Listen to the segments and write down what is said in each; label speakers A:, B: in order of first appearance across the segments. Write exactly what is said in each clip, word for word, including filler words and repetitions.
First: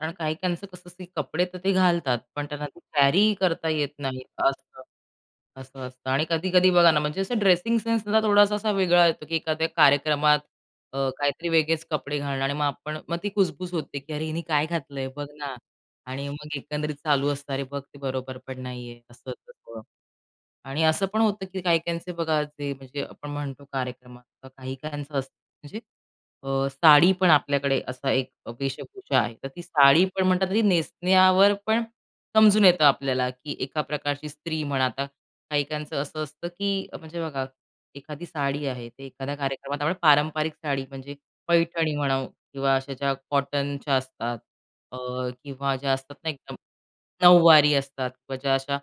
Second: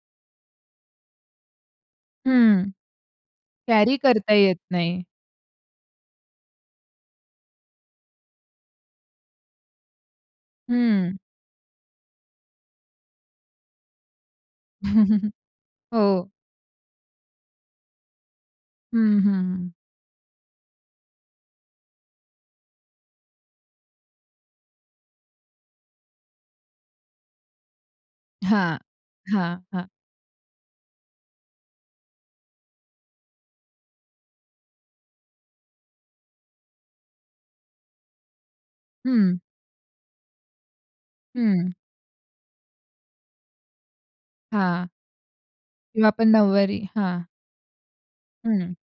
A: कारण काही-काहीचं कसं असतं की कपडे तर ते घालतात. पण
B: हं,
A: त्यांना ते कॅरीही करता येत
B: कॅरी
A: नाही
B: करता येत
A: असं.
B: नाही.
A: असं असतं आणि कधी-कधी बघा ना म्हणजे असा ड्रेसिंग सेन्स सुद्धा थोडासा असा वेगळा येतो की एखाद्या कार्यक्रमात अ,
B: हं.
A: काहीतरी वेगळेच कपडे घालणं आणि मग आपण मग ती खुसबूस होते की अरे, हिने काय घातलंय बघ ना आणि
B: हो.
A: मग एकंदरीत चालू असतं. अरे, बघ ते बरोबरपण नाही आहे
B: हं, हं,
A: असं
B: हं.
A: सगळं आणि असं पण होतं की काही-काहींचे बघा जे म्हणजे आपण म्हणतो कार्यक्रमात काही-काहींचं असतं म्हणजे अ, साडी पण आपल्याकडे असा एक अ,
B: हां,
A: वेशभूषा आहे. तर ती
B: हां, हां.
A: साडी पण म्हणतात ना, नेसण्यावर पण समजून येतं आपल्याला की एका प्रकारची स्त्री म्हणा आता काही-काहीचं असं असतं की म्हणजे बघा एखादी साडी आहे, ते एखाद्या
B: हं.
A: कार्यक्रमात आपण पारंपरिक साडी म्हणजे
B: हं.
A: पैठणी म्हणा किंवा अशा ज्या कॉटनच्या असतात
B: हां.
A: अ, किंवा ज्या
B: किंवा
A: असतात
B: आपण
A: ना एकदम
B: नऊवारी हां.
A: नऊवारी असतात किंवा ज्या
B: हं.
A: अशा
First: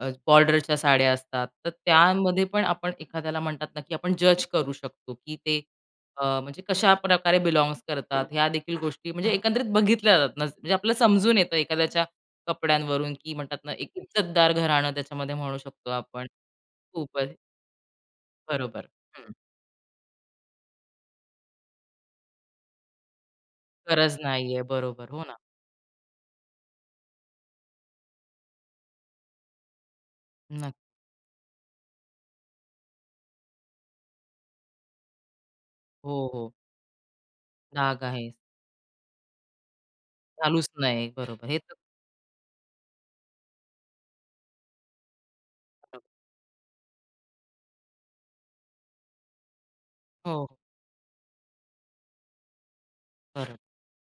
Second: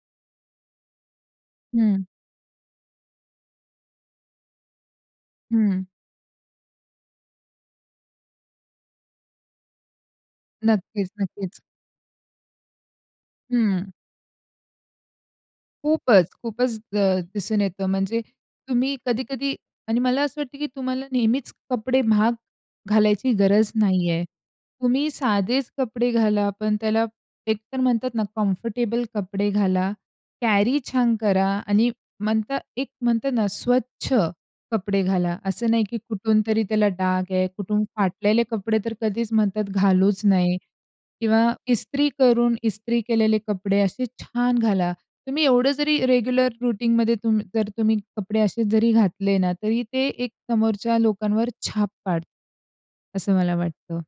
A: अ, बॉर्डरच्या साड्या असतात. तर
B: हं.
A: त्यामध्ये पण आपण एखाद्याला म्हणतात ना की आपण जज करू शकतो की ते
B: हं.
A: अ, म्हणजे कशा प्रकारे बिलॉन्ग्स करतात ह्या देखील गोष्टी म्हणजे एकंदरीत बघितल्या जातात ना म्हणजे आपलं
B: नक्कीच,
A: समजून येतं
B: नक्कीच.
A: एखाद्याच्या कपड्यांवरून की म्हणतात ना एक
B: हं.
A: इज्जतदार घराणं त्याच्यामध्ये म्हणू शकतो आपण,
B: खूपच, खूपच द
A: खूपच.
B: दिसून येतं म्हणजे
A: बरोबर,
B: तुम्ही
A: हं.
B: कधी-कधी आणि मला असं वाटतं की तुम्हाला नेहमीच कपडे महाग घालायची गरज नाही
A: गरज
B: आहे.
A: नाहीआहे, बरोबर,
B: तुम्ही
A: हो ना.
B: साधेच कपडे घाला. पण त्याला एकतर म्हणतात ना कम्फर्टेबल कपडे घाला.
A: नक्की.
B: कॅरी छान करा आणि म्हणतात एक म्हणतात ना स्वच्छ कपडे घाला. असं नाही की
A: हो,
B: कुठून
A: हो.
B: तरी त्याला डाग आहे, कुठून
A: डाग आहे.
B: फाटलेले कपडे तर कधीच म्हणतात घालूच नाही
A: घालूच नये.
B: किंवा
A: बरोबर, हे तर
B: इस्त्री करून इस्त्री केलेले कपडे असे छान घाला. तुम्ही एवढं जरी रेग्युलर रुटीनमध्ये तुम जर तुम्ही कपडे असे जरी घातले ना, तरी ते एक
A: हो.
B: समोरच्या लोकांवर छाप पाडतात. असं मला
A: बरं.
B: वाटतं.